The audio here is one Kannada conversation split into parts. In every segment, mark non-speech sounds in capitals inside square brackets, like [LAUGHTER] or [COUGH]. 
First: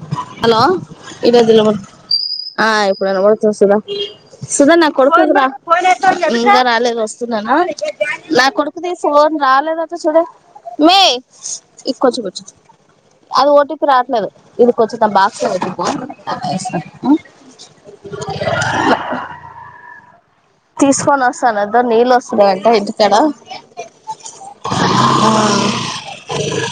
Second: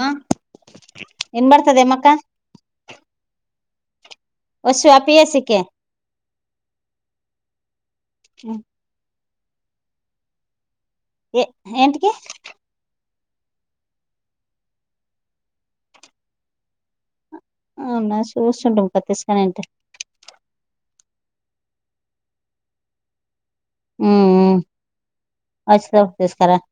ಹ ಹಲೋ. [INAUDIBLE] ಏನ್ ಬರ್ತದೆ ಮಕ್ಕ ಸುಧಾ. ವಸು ಅಪಿ ಸಿಕ್ಕೆ [INAUDIBLE] ಎಂಟಕ [INAUDIBLE] [INAUDIBLE] [INAUDIBLE] [INAUDIBLE] [INAUDIBLE]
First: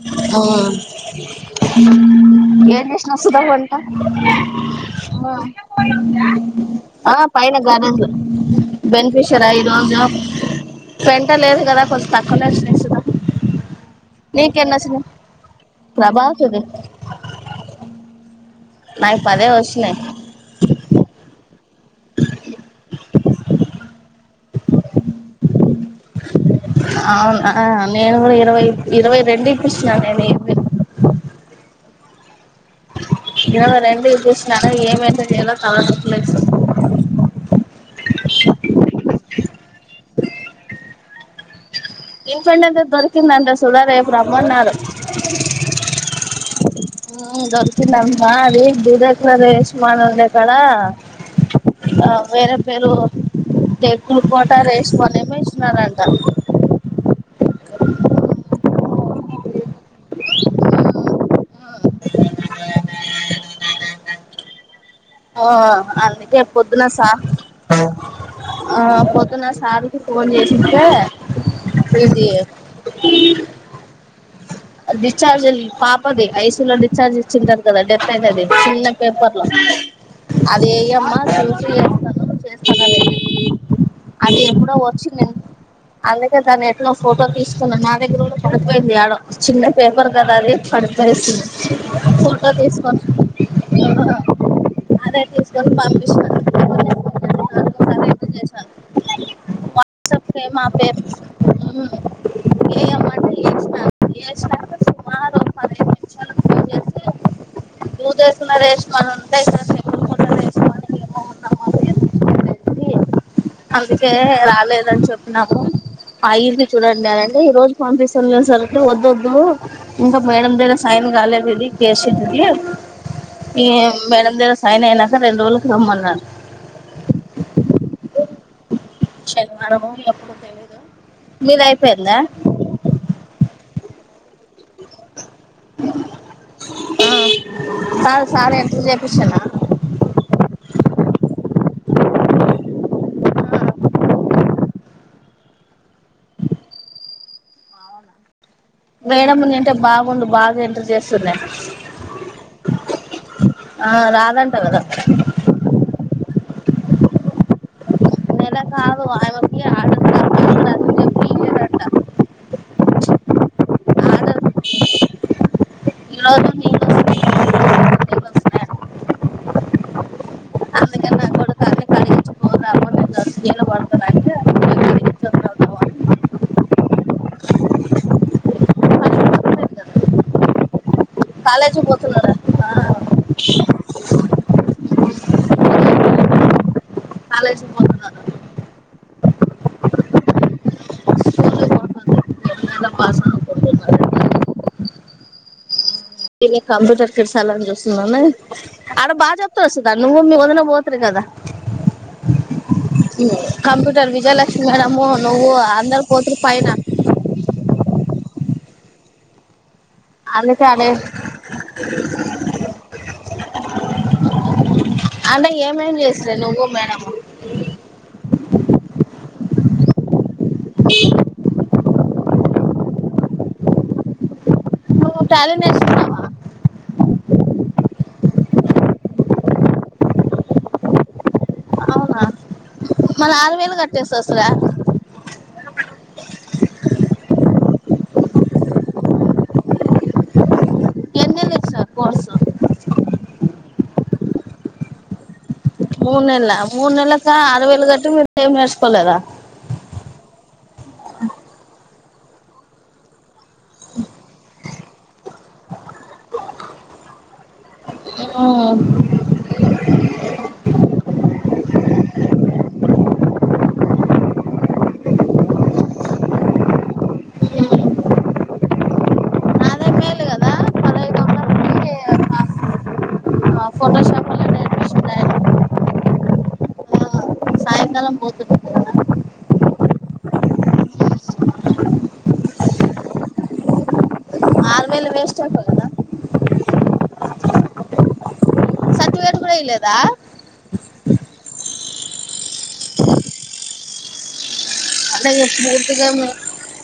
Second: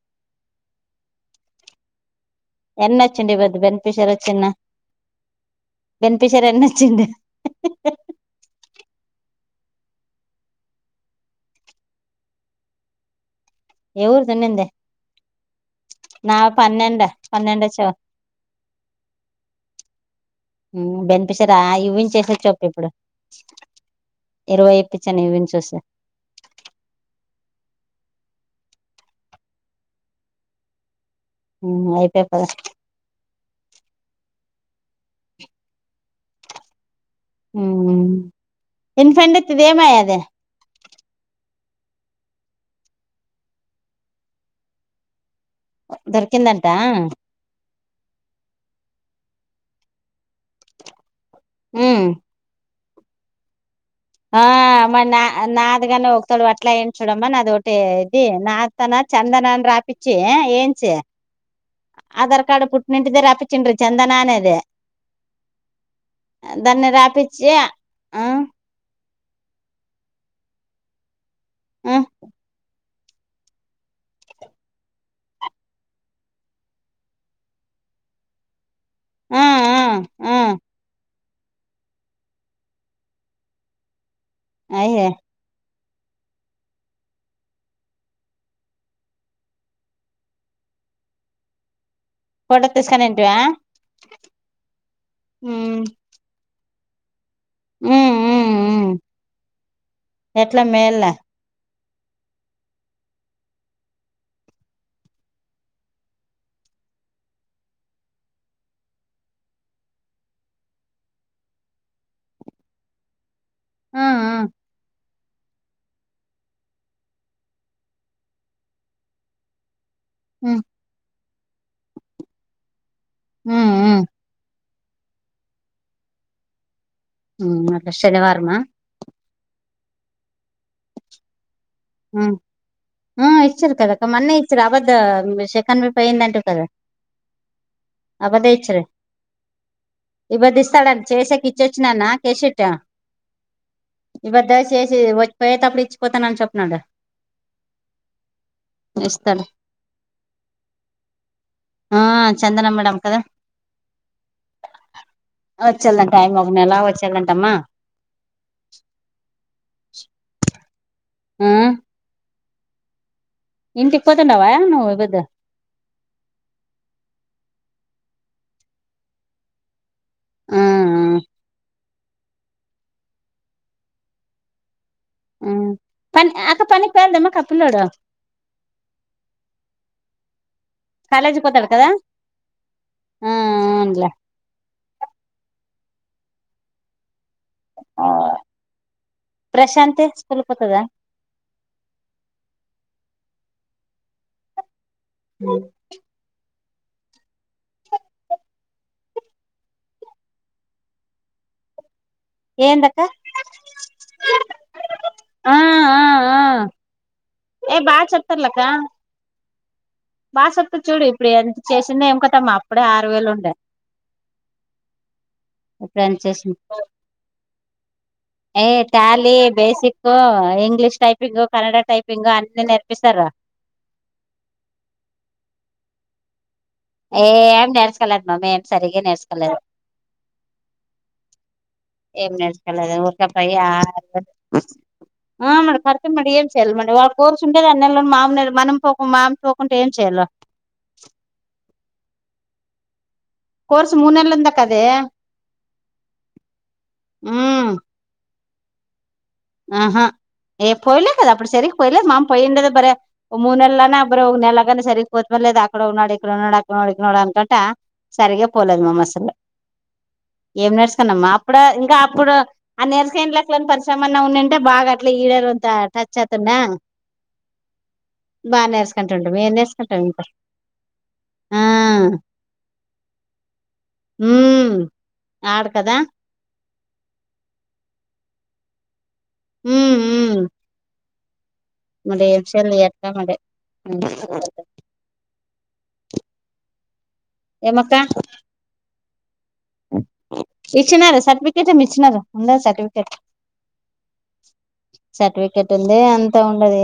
[INAUDIBLE] [INAUDIBLE] [INAUDIBLE] [INAUDIBLE] [INAUDIBLE] [INAUDIBLE] [INAUDIBLE] [INAUDIBLE] [INAUDIBLE] [INAUDIBLE] ಹ್ಮ್ ಆಯ್ತಪ. [INAUDIBLE] [INAUDIBLE] [INAUDIBLE] [INAUDIBLE] [INAUDIBLE] [INAUDIBLE] [INAUDIBLE] [INAUDIBLE] [INAUDIBLE] ದನ್ನ ರಾಪಿಚ್ಚಿ ಹ [INAUDIBLE] ಹ [INAUDIBLE] [INAUDIBLE] ಹ ಹ ಹ [INAUDIBLE] [INAUDIBLE] ಅಯ್ಯ [INAUDIBLE] [INAUDIBLE] [INAUDIBLE] ಫೋಟೋ ತಿಸ್ಕೊಂಡಂಟಿವ [INAUDIBLE] ಹ್ಮ್ [INAUDIBLE] ಹ್ಮ್ ವಾ. ಹ್ಮ್ ಹ್ಮ್ ಎಟ್ಲ [UNINTELLIGIBLE] ಮೇಲ್ಲ [INAUDIBLE] [INAUDIBLE] [INAUDIBLE] [INAUDIBLE] [INAUDIBLE] ಹ್ಮ್ ಹ್ಮ್ ಇಕ ಮೇಡಮ್ ಹ್ಮ್ ದ ಸೈನ್ ಾಲದೀಿ ಕಸಿದ್ದಿದ್ದ ಈ ಹ್ಮ್ ಹ್ಮ್ ಮೇಡಮ ದಗರ ಸೈನ್ ಅಐನಕ ರೆಂಡ ರೋಜ ಕ ರಮ್ಮನ್ನ ಹ್ಮ್ ಅ ಶನಿವಾರ್ಮ ಚಲ ಮರ ಎಪ್ಪಡ ತಿದು ನೀರಐಪರಂದ ಹ್ಮ್ ಹ್ಮ್ ಹೆಚ್ಚರ್ ಕದಕ್ಕ ಮೊನ್ನೆ ಇಚ್ಚರ್ ಅವದ ಶ ಎಕ್ಕನ ಬಿ ಪಯಂದಟು ಕದಾ ಅಬದಚ ರ ಇಬ್ದಿ್ಾಳನ್ನ ಚಸಕ್ಕೆ ಇಚ್ಚೆಚ್ಚ ನನ್ನ ಕೆಸೆಟ್ಟ ಇ ಬದೇಿಿಯ ಅಪ್ಪು ಇಚ್ಿತಾನ ಅನ್ ಚಪ್ಪ ನಡ ವೇಡ ನಿಟೆ ಬಾಾಗಂಡ ಬಾಾಗ ಎಂಟರ್ ಜಸ್ದ ಹ ರಾಧಂಟಾವದತ್ರ ವಚ್ಚಲ್ದಂಟಯಮಗ್ಲಚ್ಚೆದಂಟಮ್ಮ ಮ ಅ ಆ [UNINTELLIGIBLE] ಹ್ಮ್ ಇನ್ಟಿಕ್ಕಪ್ಪೊ ನವವನು ಬಾ ಇೋ ಹ್ಮ್ ಹ್ಮ್ ಪ ಅಕ್ಕ ಪನಿ ಪೇಳದಮ್ಮ ಕಪ್ಪಲೋಡ ಕಾಲೇಜ್ ಕೊತ ಬಿಕದಾ ಹ ಹನುಲ ಹ ಪ್ರಶಾಂತಿ ಸ್ವಲ್ಪತದ ಗಡ ಬಾಸ ಹ್ಮ ಈಗ ಕಂಪ್ಯೂಟರ್ ಕೆಡಸಾಲನ್ನ ಚೂಸ್ ನಾನ ಅಡ ಬಾಜ ಹಪ್ತರ್ಸತದ ನಂಗಗಮ ಒಂದ್ ಹೋತ್ರಿ ಕದ ಹ್ಮ ಕಂಪ್ಯೂಟರ್ ವಿಜಯಲಕ್ಷ್ಮಿ ಮೇಡಮು ನೋವು ಅಂದರ್ ಕೋತ್ರಿ ಫೈನ್ ಏ ಬಾ ಚತರ್ಲಕ್ಕ ಬಾ ಸತ್ತ ಚೂಡು ಇಪ್ಪಡ ಎಂತ ಚಸಂದ ಎಮ ಕದಮ್ಮ ಅಪ್ಪಡೇ ಆರು ವೇಲು ಉಂಡೆ ಅಂತಏಮೇನು್ಸ್ರ ನವು ಮೇಡಮ ಏ್ Tally basic English typing Kannada typing ಅನ್ನ ನೆರ್ಪಿಸಾರ ಟ್ಯಾಲೆಂಟ್ಷ್ಟ ಏ್ ನೆಡ್ಸ್ಕೋಲ್ಲದ ಮಾಮ್ ಏನ್ ಸರಿಗ ನಡ್ಸ್ಕೋದ ಏಕಲ್ಲ ಪ್ಪ ಯ ಹ್ೇ ಖರ್ು ಮಾಡಮ್ಲ್ಲ ಮ ಮಾಡಿ ಒಳ ಕರ್ಸಂಟೇದೆ ಅನ್ನೆಲ್ಲ ಮಾಮ ಮಮನುೋಕು ಮಾಮನುೋಕೊಂಡುಏಮ್ಯಲ್ಲೋ ಸ ಕೋರ್ಸ್ ಮೂನ್ನಲಂದಕದೇ ಮೂರು ನೆಲ ಮೂರು ನೆಲ ಕ ಆರು ವೇಲು ಕಟ್ಟಿ ನೀ ಸಏಮ ನೇರ್ಚಕೋಲರಾ ಹ ಹಾ ಏ್ಯಲ ಕದಾ ಅ ಸರಿ ಪಯಲ ಮಾನ್ ಪಯಂಡೇ ಬರ ಮೂನೆಲ್ಲಾನ ಅಬ್ಬ್ರ ಹ ನೆಲಗ ಸರಿಗ್ ಕೋತ್ ಮೇಲೆ ಅ ಆಕಡೋಗ ನೋಡ ನೋಡ ಆ ನೋಡ ನೋಡ ಅನ್ಕೊಂಡಟ ಸರಿಗ ಪಲದುಮ್ಮಾಮ ಮಸಾಲ ಮ ನೆರ್ಸ್ಕೊಂಡಮ್ಮ ಅಡ ಇಕ ಅಪ್ಪು ಆ ನೆರ್ಸಕೇನ್ ಲೆಕ್ಕ ಪರಿಶ ನ್ನ ಉ್ಣಟೆ ಬಾಾಗ ಅಟ್ಲಿ ಈಡರ ಅಂತ ಚ್ ಅತೊಂಡ ಬಾ ನೇರ್ಸ್ಕೊಂಡು ಉಂಟೆ ಮವು ನೇರ್ಸ್ಕೊಂಡ ಇಂಟ ಹಾ ಹ್ಮ್ ಆಡ್ ಕದಾ ಆ ಬೋತ ಹ್ಮ್ ಹ್ಮ್ ಮದೆ [UNINTELLIGIBLE] ಎಂಷಲ್ಲಿ [UNINTELLIGIBLE] ಎತ್ತ ಮೆ ಹ್ಮ [UNINTELLIGIBLE] ಆಮೇಲೆ ವೇಸ್ಟ್ ಆಗ್ದೆ [UNINTELLIGIBLE] ಎಮ್ಮಕ್ಕ [UNINTELLIGIBLE] ಕಡ ಇಲ್ಲದಾ ಇಚ್ನಾರ ಸರ್ಟಫಿಕೇಟ್ ಇಚ್ಚಿನಾರ ಉಂಡದಿ ಸರ್ಟಫಿಕೇಟ್ ಸರ್ಟಿಫಿಕೆಟ್ ಉಂದಿ ಅಂತ ಉಂಡದಿ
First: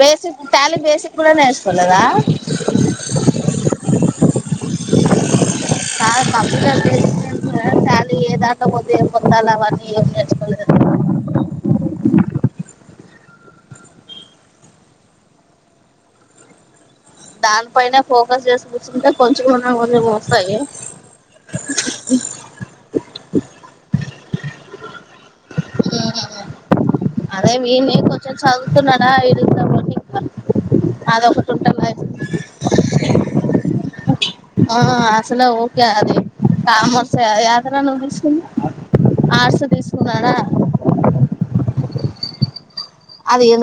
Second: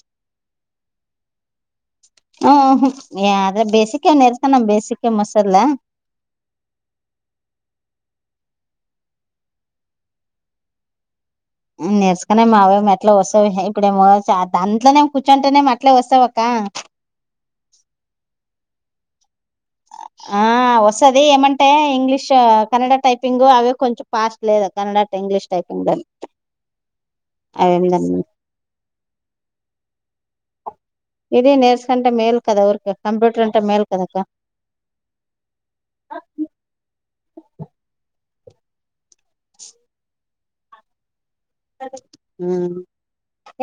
ಬೇಸಿಕ್ ಟ್ಯಾಲಿ ಬೇಸಿಕ್ ಕೂಡ ನೇರಸ್ಕೊಲೆದ [UNINTELLIGIBLE] ಹ್ ಹು ಯದೋ ಬೇಸಿಕ್ ನ್ರಸ್ಕೊದಿ ಬೇಸಿಕ್ ವಸ್ತುದೆಲೆ [UNINTELLIGIBLE] [UNINTELLIGIBLE] ಆ ಕಂ ಶಾಲಿ ಎ ದಾಟ ಕೊದ ಪೊತ್ತಾಲ ಅವನ್ನಿಏ ನೇರ್ಚುಕೊಳ್ಳಿ [UNINTELLIGIBLE] ನೆರ್ಸಕನೆ ಮಾವೇಮ ಅಟ್ಲ ಒಸ್ವವೆ ಇಪ್ಪಡೇಮೋ ದಾಂಟ್ಲೇ ಕುರ್ಚುಂನೆಮ ಅಟ್ಲೇ ವಸಾವವೆ ಅಕ್ಕ ದಾನ್ ಪೈನೆಫೋಕಸ್ ಕುಚುಟೇ ಕೊಂಚಗ [UNINTELLIGIBLE] ಮುಂದು ಆ ವಸದಿ ಎಮಟೇ ಇಂಗ್ಲಿಷ್ ಕನ್ನಡ ಟೈಪಿಂಗ್ ಅವೆ ಕೊಂಚಾಮ್ ಪಾಸ್ಟ್ ಲೆದು ಕನ್ನಡ ಟು ಇಂಗ್ಲಿಷ್ ಟೈಪಿಂಗ್ [UNINTELLIGIBLE] ದಾನೆ ಚದುವು ತೂನಡಾ ಎಡಿದಮನಿ ಇದೆ ನೇರ್ಸ್ಕುಂಟೆ ಮೇಲ್ ಕದ ಉರ್ಕೆ ಕಂಪ್ಯೂಟರ್ ಹುಂಟೆ ಮೇಲ್ ಕದಕ್ಕ ಹಾ ಅಸಲ ಓಕೆ ಅದಿ ಕಮರ್ಸ ಯತರ ನೀವು ಚೇಸಿದ್ದಿ ಆರ್ಟ್ಸ್ ತಿಸ್ಕುನಡ ಹ್ಮ್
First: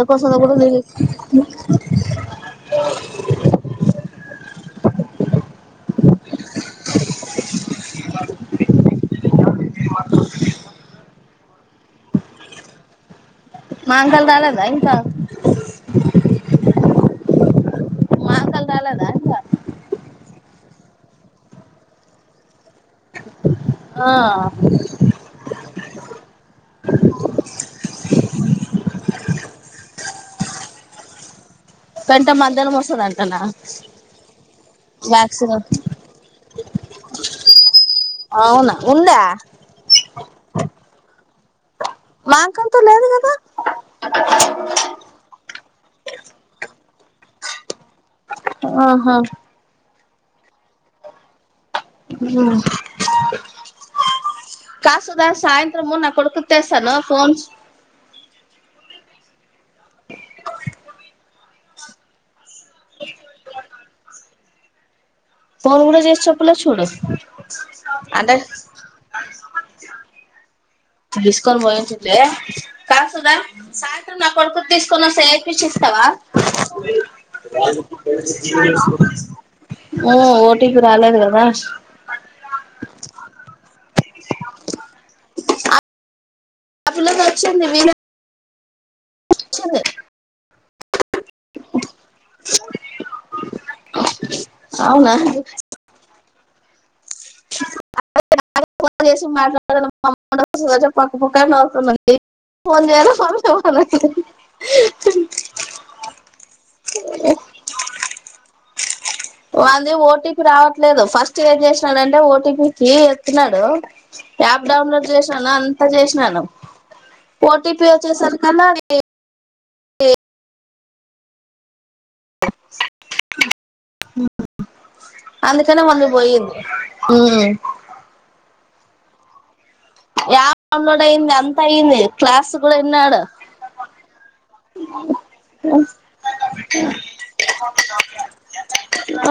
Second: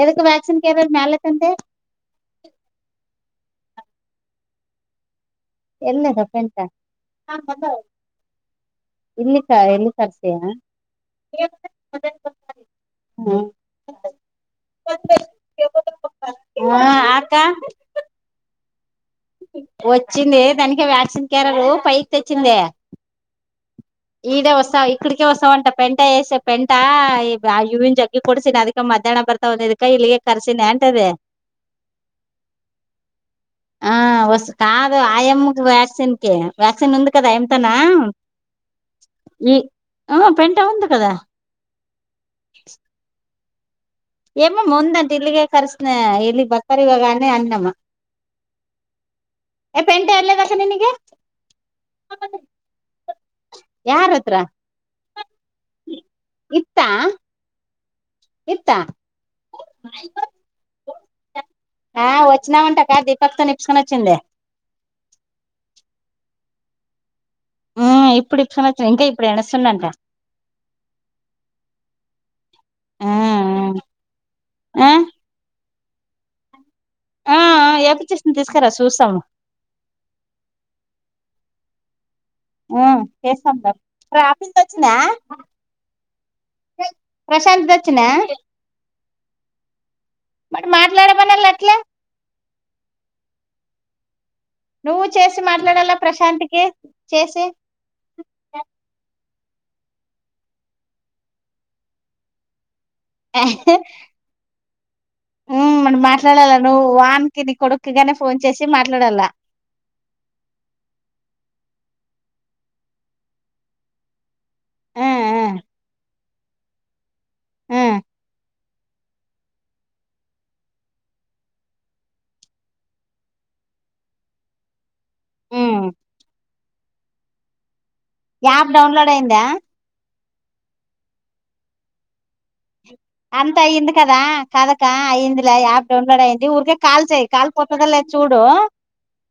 ಎದಕ್ಕೆ ವ್ಯಾಕ್ಸಿನ್ ಕ ಮೇಲೆ ತಂತೆ ಎಲಿದೆ [UNINTELLIGIBLE] ತಪ್ಪೆಂತ ಇಲ್ಲಿಕ್ಕ ಎಲ್ಲಿ ಕರ್ಸಯಾ ಹ್ಮ್ ಮಾಕಾಳ್ ದಲೆದ ಇಂಕಾ [UNINTELLIGIBLE] ಹಾ ಆಕ ವಚ್ಚಿಂದಿ ದನಕೆ ವ್ಯಾಕ್ಸಿನ್ ಕ್ಯೆರಿಯರ್ ಪೈಕಿ ತೇಚ್ಚಿಂದೆ [INAUDIBLE] ಈಡೇ ವಾಸ್ತವ [UNINTELLIGIBLE] ಅಕ್ಕಡಿಕೆ ಹೊಸ್ತವಂಟ ಪೆಂಟ ಎಏಸಿ ಪೆಂಟ ಈ ಇವಿನ ಜಗ್ಗಿ ಕೊಡಸಿ ನ ಅದಕ್ಕೆ ಮಧ್ಯಾಹ್ನ ಬರತ್ವ ಅದಿದಕೆ ಕೈ ಇಲ್ಲಿಗೆ ಕರ್ಸಿ ನೆಂಟದೆ ಪೇಂಟ ಮಧ್ಯಾಹ್ನ ವಸದಟಾನ ಹ ವಸ್ ಕದು ಆ ಎಮ ವ್ಯಾಕ್ಸಿನ್ ಕಿ ವ್ಯಾಕ್ಸಿನ್ ಉಂದು ಕದಾ ಆಮಂತನಾ ಉಂದಾ ಹ್ಮ್ ಪೆಂಟ ಉಂದು ಕದಾ ಮಾಂಕಂತ ಲೇದು ಕದಾ ಏಮ್ಮ ಮುಂದಂತ ಇಲ್ಲಿಗೆ ಕರ್ಸನ ಇಲ್ಲಿ ಬರ್ಕಾರಿ ಇವಾಗಾನೇ ಅಣ್ಣಮ್ಮ ಹ್ಮ ಹ್ಮ ಎ ಪೆಂಟೇ ಎಲೆದಕ ನೀನಗೆ [INAUDIBLE] ಹ್ಮ್ ಯಾರ ಹತ್ರ ಕಾಸುದ ಸಾಯಂತ್ರಮ್ ನಾ ಕೊಡೋಕ್ [UNINTELLIGIBLE] ಫೋನ್ ಇತ್ತ [INAUDIBLE] ಹಾ ವಾಚಿನವಟ್ಟಕ ದೀಪಕ್ ತೋ ಇಪೊಸ್ಕೊ ವಚಿಂದಿ ಫೋನ್ ಕೂಡ ಚೇಸಿ ಚೊಪ್ಪುಲೆದು ಚುಡು ಹ್ಮ್ ಇಪ್ಪುಡು ಇಪೋಸ್ಕೊಡ್ ಇಂಕ ಎನ ಸುಣಟ ಇಸ್ಕೊಂಡು ಬಯಂಟಿಟೇ ಕಸುದಾ ಸಾಯಂತ್ರಾಮ್ ನ ಕೊಡ್ಕು ತಿಸ್ಕೊಂವಸ್ಥೆ [UNINTELLIGIBLE] ಪಿಸುಸ್ತವ [INAUDIBLE] ಹ್ಮ್ ಓ ಟಿ ಪಿ ರಾಲೇದ್ಗದ ಹ್ಮ್ ಸಸ ಬ್ ಆಫೀಸ್ ವಚ್ಚಿನ ಪ್ರಶಾಂತ್ ದಕ್ಷಣ ಚನ್ನ ಮ ಮತ್ ಲಡ ಬನ್ನಲ್ಲ ಅಲ್ಲ [UNINTELLIGIBLE] ನವು ಚಸ ಮಾತ್ಲಡಲ್ಲ ಪ್ರಶಾಂತ್ಗೆ ಚಸಿ ಫನ್ಿಸಿ ಮಾಡಲ್ಲಮ್ಮ ಪಕ್ಕ ಪಕ್ಕ ಅತ ಫೋನ್ಯರ [UNINTELLIGIBLE] ಹ ಹ್ಮ್ ಮು ಮಾತಾಡಲ್ಲ ನವು ವಾಹನ್ ಕ ನೀ ಕೊಡುಕ್ಗನೆಫೋನ್ಚಿಸಿ ಮಾತಾಡಲ್ಲಾ ಒ ಓಟಿ ರಾವೇದು ಫಸ್ಟ್ ಏ್ಸನಡ ಓಟ ಪ ಕ ಎತ್ತನಾಡು ಯಪ್ ಡೌನ್ಲೋಡ್ ಚಸಾನ ಅಂತ ಚಸನು ಓಟಿ ಪಿ ಒಚೆ ಸರ್ ಕನ್ನ ಹ ಹ್ಮ ಅಂದ ಕಡೆ ಒಂದುಬಯ ಹ್ಮ್ ಯ ಆಪ್ ಡೌನ್ಲೋಡ್ ಅಐದಾ ಯಾಪ್ ಡೌನ್ಲೋಡ್ ಐಿ ಅಂತ ಯನ ಕ್ಲಾಸ್ ಗಳು ಎನ್ನಡು ಅಯ್ ಕದಾ ಕದಕ್ಕಯಿ ಲಾ ಯ್ಯಪ್ ಡೌನ್ಲೋಡ್ ಅಯಿ ಊರ್ಕ ಕಾಲ್ ಚಿ ಕಾಲ್ ಪತದಲ್ಲ ಚೂಡು ಹ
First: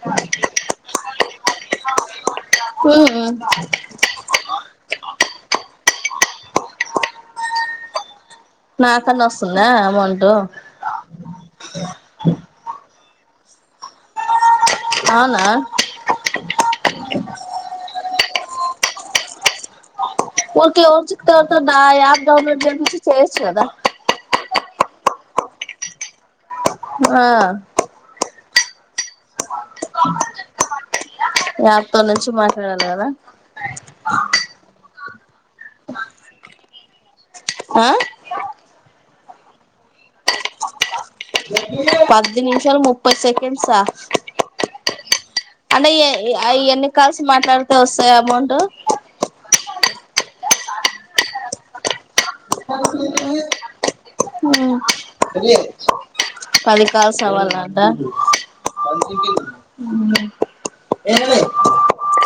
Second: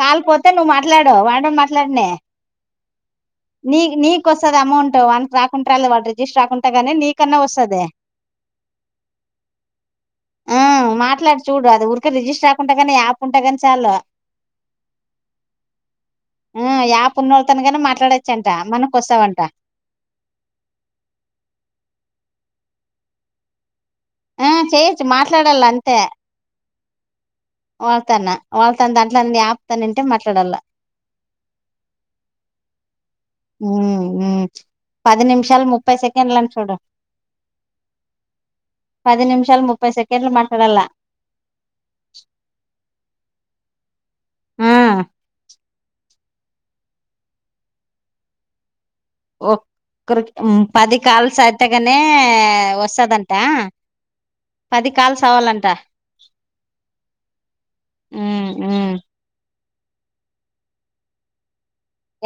ಕಾಲಪೋ ನವು ಮಾಟ್ಾಡು ಒಂಡು ಮಾಟ್ಡನೆ ಹ್ಮ್ ಹ್ಮ್ ನಕ್ಸ್ತದ ಅಮೌಂಟ್ ಒ ಅಕ ರಕೊಂಡು ರಲ್ಲೆ ಒಳು ರಜಿಸಸ್ರ್್ಕಂೆ ಾನ ನೀಕನ್ನ ಒಸ್ದೆ ನಾಕನ್ನಸಂದ ಅಮಂಟು ರರಿಜಿಿಸ್ಟರ್ ಆಕಂಟ ಯಪ್ ಉಂಟ ಾನ ಚಾು ಹಾನ ಹ್ಮಂ ಯ ಪುಣೋಳ ತನ ನ ಮಾತಾಡಚ್ಚಟ ಮನಕ ಕೊಸಾವಟ ಓ ಓ ಸಿಿತ ನಾ ಆಪ್ ಡೌನ್ಲೋಡ್ು ಚೆಸ ದ ಹ ಚಯಚ್ಚು ಮಾತಲಡಲ್ಲ ಅಂತೇ ಹಾ ವಳ್ತಾನ ವಳ್ತನ್ ದಾಂಟ್ಲ ಆಪ್ತಾನಂೇ ಮಾತಾಡಲ್ಲ ನಞಪ್ೋನುಚ ಮಾತಾಡಲ್ಲಾನ ಹ್ಮ್ ಹ್ಮ್ ಪದ ನಿಮಿಷಾಲ ಮುಪ್ಪೈ ಸೆಕೆಂಡ್ಲ್ಲ ಚೋಡ ಪದ ನಿಮಷಲ್ ಮುಪೈ ಸೆಕೆಂಡ್ಲ್ ಮಾತಾಡಲ್ಲ ಪತ್ತು ನಿಮಿಷಾಲ ಮುಪ್ಪತ್ತು ಸೆಕೆಂಡ್ಸಾ ಹಾ ಅಂದೆ ಎಣ ಕಲ್ಸ ಮಾತಾಡ್ತೆ ವಸ್ಾಯ ಅಮೌಂಟ್ ಒ್ರ ಪದ ಕಾಲ್ಸ್ ಅಐತೆಗನೆ ವಸ್ದಟ ಪದ ಕಾಲ್ಸ್ ಅವಾಲಟ ಪದಿಕಾಾಲ ಸವಾಲಾಂತ ಹ್ಮ ಎ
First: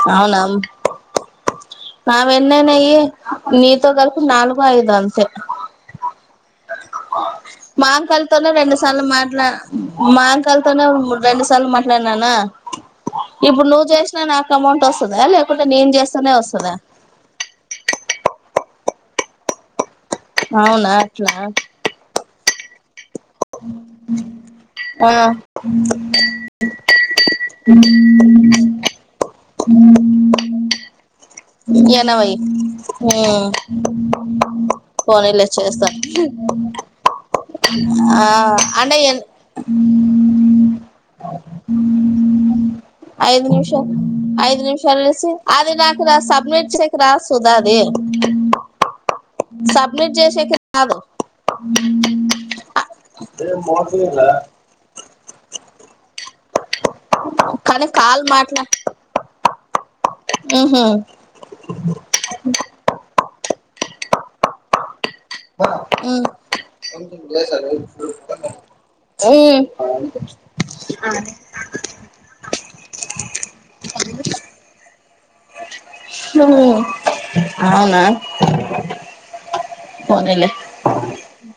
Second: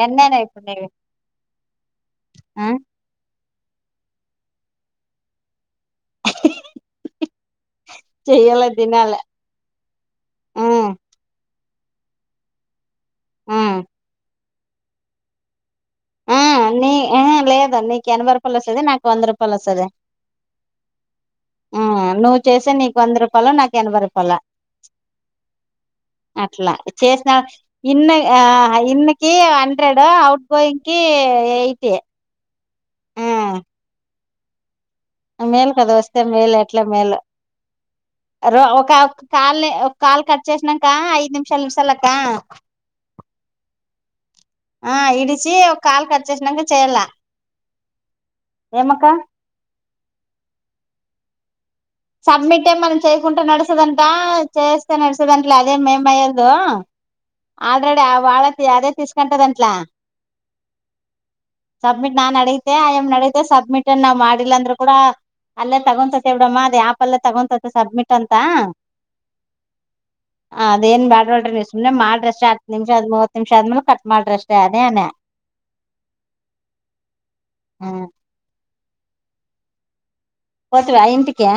ಎನ್ನನ ಇಪ್ಪ ನೀವೆ ನಾವ್ೆನ್ನೆನ ನೀ ತಗಲ್ಕು ನಾಲ್ಗು ಆಯದು ಅಂತೆ ಮಾಂಕಾಲ ತನ ರೆು ಸಾರ್ಲು ಮಾಲ ಮಾಂಕಲ್ ತನ ರೆು ಸಾರ್ಲು ಮಾತಾಡನಾಾನ ಇಪ್ಪು ನೀವು ಜಸ ಅಮೌಂಟ್ಸ್ದಾಕೆ ನ ನೀನ್ ಜಸ್ತಾನೇ ವತದಾ ನೀ ಎನ್ ಲೆ ಅದು [UNINTELLIGIBLE] ಹೌನ ಕ್ಲಾಸ್ [INAUDIBLE] ಅಟ್ಲ ಚಸ ಇನ್ನು ಇನ್ಕ ಹಂಡ್ರೆಡ್ ಔಟ್ ಗೋಯಿಂಗ್ [UNINTELLIGIBLE] ಕೀ ಎನ ವೈ ಹ್ಮ್ ಅ ಮೇಲ್ ಕದವಸ್ತೆ ಮೇಲೆ ಎಟ್ಲ ಮೇಲ್ ರೋ ಒ ಕಾಲ್ ಕಾಲ್ ಕಾಲ್ [UNINTELLIGIBLE] ಐದು ನಿಮಷಾಲ ನಿಮಷಾಲಕ್ಕ [UNINTELLIGIBLE] ಐದ್ ನಿಮಿಷ ಐದ್ ನಿಮಿಷ ಅಲ್ಲಿಸಿ ಅ ದಿನ [UNINTELLIGIBLE] ಏಮಕ್ಕ [UNINTELLIGIBLE] [UNINTELLIGIBLE] [UNINTELLIGIBLE] ಸಬ್ಮಿಟ್ ನಾ ನಡಿತೆ ಆಮ ನಡಿತೆ ಸಬ್ಮಿಟ್ ಏನ್ ನಾವ್ ಮಾಡಿಲ್ಲ ಅಂದ್ರೂ ಕೂಡ ಅಲ್ಲೇ ತೋಗೊಂತೈತೇ ಬಿಡಮ್ಮ ಅದ ಆಪ್ ಅಲ್ಲೇ ತೊಗೊಂತೈತ್ ಸಬ್ಮಿಟ್ ಅಂತ ಹ್ಮ್ ಅ ಅದೇನ್ ಬ್ಯಾಡ ಬಿಡ್ರಿ [UNINTELLIGIBLE] ಮಾಡ್ರಷ್ಟೇ ಹತ್ತು ನಿಮಿಷ ಆದ ಮೂವತ್ ನಿಮಿಷ ಆದ್ಮೇಲೆ ಕಟ್ ಮಾಡ್ರ ಅಷ್ಟೇ ಅದೇನೆ. ಹ್ಮ್ ಹೌನಾ ಹ್ಮ್ ಫೋನಲ್ಲೆ. ಗೊತ್ವಾ [UNINTELLIGIBLE]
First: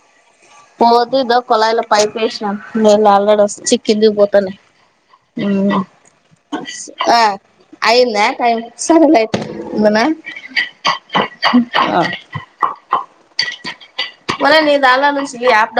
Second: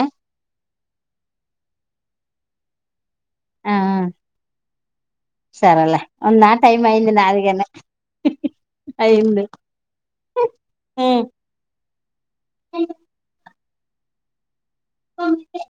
ಹ್ಮ್ [UNINTELLIGIBLE] ಹ್ಮ್ [UNINTELLIGIBLE] [UNINTELLIGIBLE] ಹ್ಮ [UNINTELLIGIBLE]